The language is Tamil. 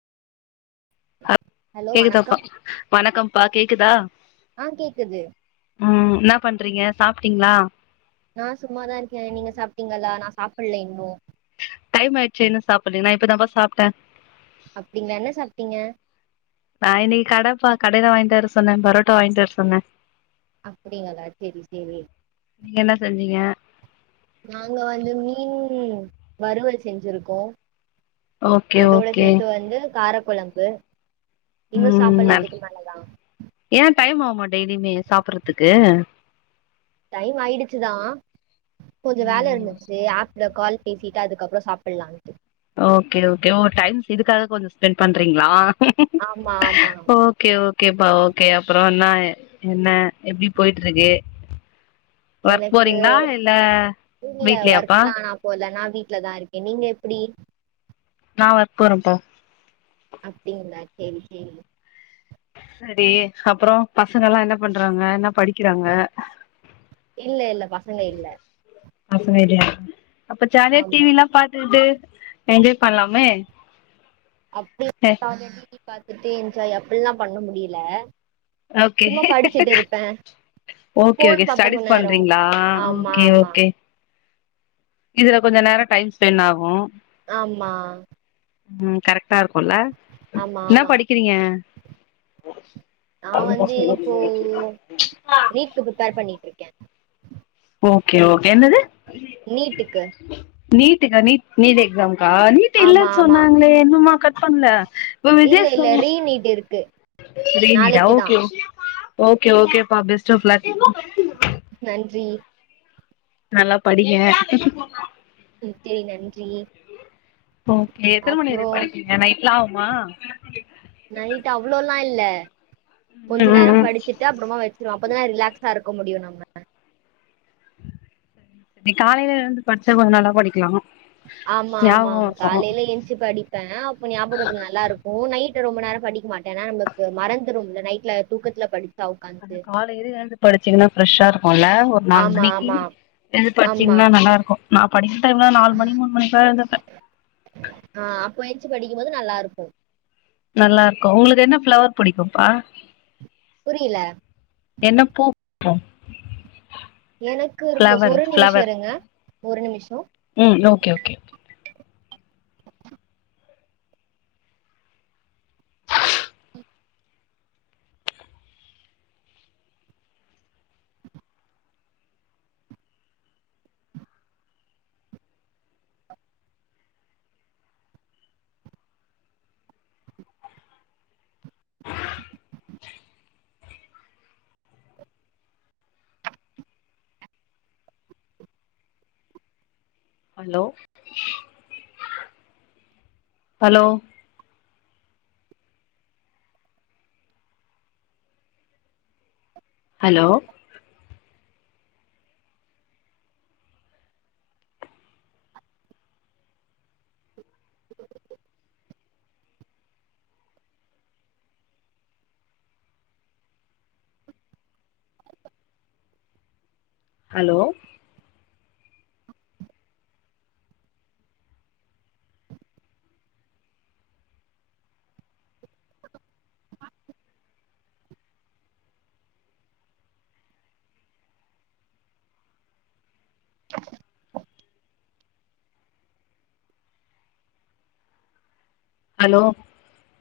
அ ஹலோ கேக்குதாப்பா வணக்கம் வணக்கம்ப்பா கேக்குதா ஆ கேக்குது ம் என்னா பண்றீங்க சாப்டீங்ளா நா சும்மாதா இருக்கே நீங்க சாப்டீங்களா நா சாப்பில்ல இன்னு டைம் ஆயிச்சே இன்னம் சாப்பல்லயா நா இப்பதாம்ப்பா சாப்டே அப்டிங்ளா என்ன சாப்டீங்க நா இன்னைக்கி கடப்பா கடையில வாங்கிட்டு வர சொன்னே பரோட்டா வாங்கிட் வர சொன்னே அப்படிங்களா சேரி சேரி நீங்க என்ன செஞ்சீங்க நாங்க வந்து மீன் வறுவல் செஞ்சிருக்கோ ஓகே அதோட ஓகே சேத்து வந்து காரக்கொழம்பு இன்னு உம் சாப்பட்ல நல் இதுக்கு மேலதா ஏ டைம் ஆவுமா டெய்லியுமே சாப்பற்றதுக்கு டைம் ஆயிடுச்சுதா கொஞ்சோ வேல இருந்துச்சு ஆப்ல கால் பேசிட்டு அதுக்கப்றோ சாப்புட்லான்ட்டு ஓக்கே ஓக்கே ஓ டைம் இதுக்காக கொஞ்சோ ஸ்பெண்ட் பண்றீங்ளா ஆமா ஆமா ஓக்கே ஓக்கேப்பா ஓக்கே அப்றோ என்ன என்ன எப்டி போயிட்ருக்கு எனக்கு இல்ல வீட்லயாப்பா ஒர்க்லா நா போல நா வீட்லதா இருக்கே நீங்க எப்டி நா ஓர்க் போறேபா அப்டிங்ளா சேரி சேரி சரி அப்றோ பசங்கல்லா என்ன பண்றாங்க என்ன படிக்கிறாங்க இல்ல இல்ல பசங்க இல்ல பசங்க இல்லையா அப்ப ஜாலியா டி ஆமா வி ல்லா பாத்துகிட்டு என்ஜாய் பண்லாமே அப்டி ஹ [inaudible] டி வி பாத்துட்டு என்ஜாய் அப்பில்லா பண்ண முடியல ஓகே சும்மா படிச்சிட்டு இருப்பே ஓகே ஃபோன் ஓகே பாப்பே ஸ்டடிஸ் கொன் நேரோ பண்றீங்களா ஆமா ஓகே ஆமா ஓகே இதுல கொஞ்ச நேரம் டைம் ஸ்பென்னாகு ஆமா ம் கரெக்டா இருக்குல்ல ஆமா என்னா ஆமா படிக்கிறீங்க நா வந்து [unintelligible] க்கு பிரிப்பேர் பண்ணிட்ருக்கே ஓக்கே ஓக்கே என்னது நீட்டுக்கு நீட்டுக்கா நீ் நீடு எக்ஸாம் க்கா நீட்டு ஆமா இல்லன் ஆமா சொன்னாங்ளே இன்னுமா கட் பண்ல ப்ப இல்ல விஜய் சொ இல்ல ரீ நீட் இருக்கு [unintelligible] நாளைக்குதா ஓக்கே ஓ ஓக்கே ஓக்கேப்பா பெஸ்ட் ஆஃப் லக் நன்றி நல்லா படிங்க [unintelligible] நன்றி ஓகே எத்தன மணி அப்றோ வரையு படிப்பீங்க நைட்லா ஆவுமா நைட்டு அவ்ளோலா இல்ல கொஞ்ச ம் ம் நேர ம் படிச்சுட்டு அப்றமா வெச்சிருவ அப்பதா ரிலாக்ஸ்டா இருக்க முடியு நம்ம நீ காலையில எழுந்து படிச்சா கொஞ்ச நல்லா படிக்லா ஆமா ஆமா காலையில ஏஞ்ச்சி படி ப்ப அப்ப ஞாபகத்துல நல்லா இருக்கு நைட்டு ரொம்ப நேர படிக்க மாட்ட ஏன்னா நமக்கு மறந்துரும்ல நைட்ல தூக்கத்துல படி ஆனா காலையில எழுந்து படிச்சீங்னா ஃப்ரெஷ்ஷா இருக்குல்ல ஒரு நாலு ஆமா, மணிக்கி ஆமா, எழுந்து ஆமா. படிச்சீங்ன்னா நல்லா இருக்கு நா படிக்கிற டைம்ல நாலு மணி மூனு மணிக்லா எழுந்துப்ப ஆ அப்ப எஞ்ச்சி படிக்கும்போது நல்லா இருக்கு நல்லா இருக்கு உங்களுக்கு என்ன ஃப்ளவர் புடிக்கும்ப்பா புரில என்ன [inaudible] எனக்கு ஃப்ளவர் ஒரு நிமிஷோ ஃப்ளவர் இருங்க ஒரு நிமிஷோ ம் okay okay hello hello hello hello hello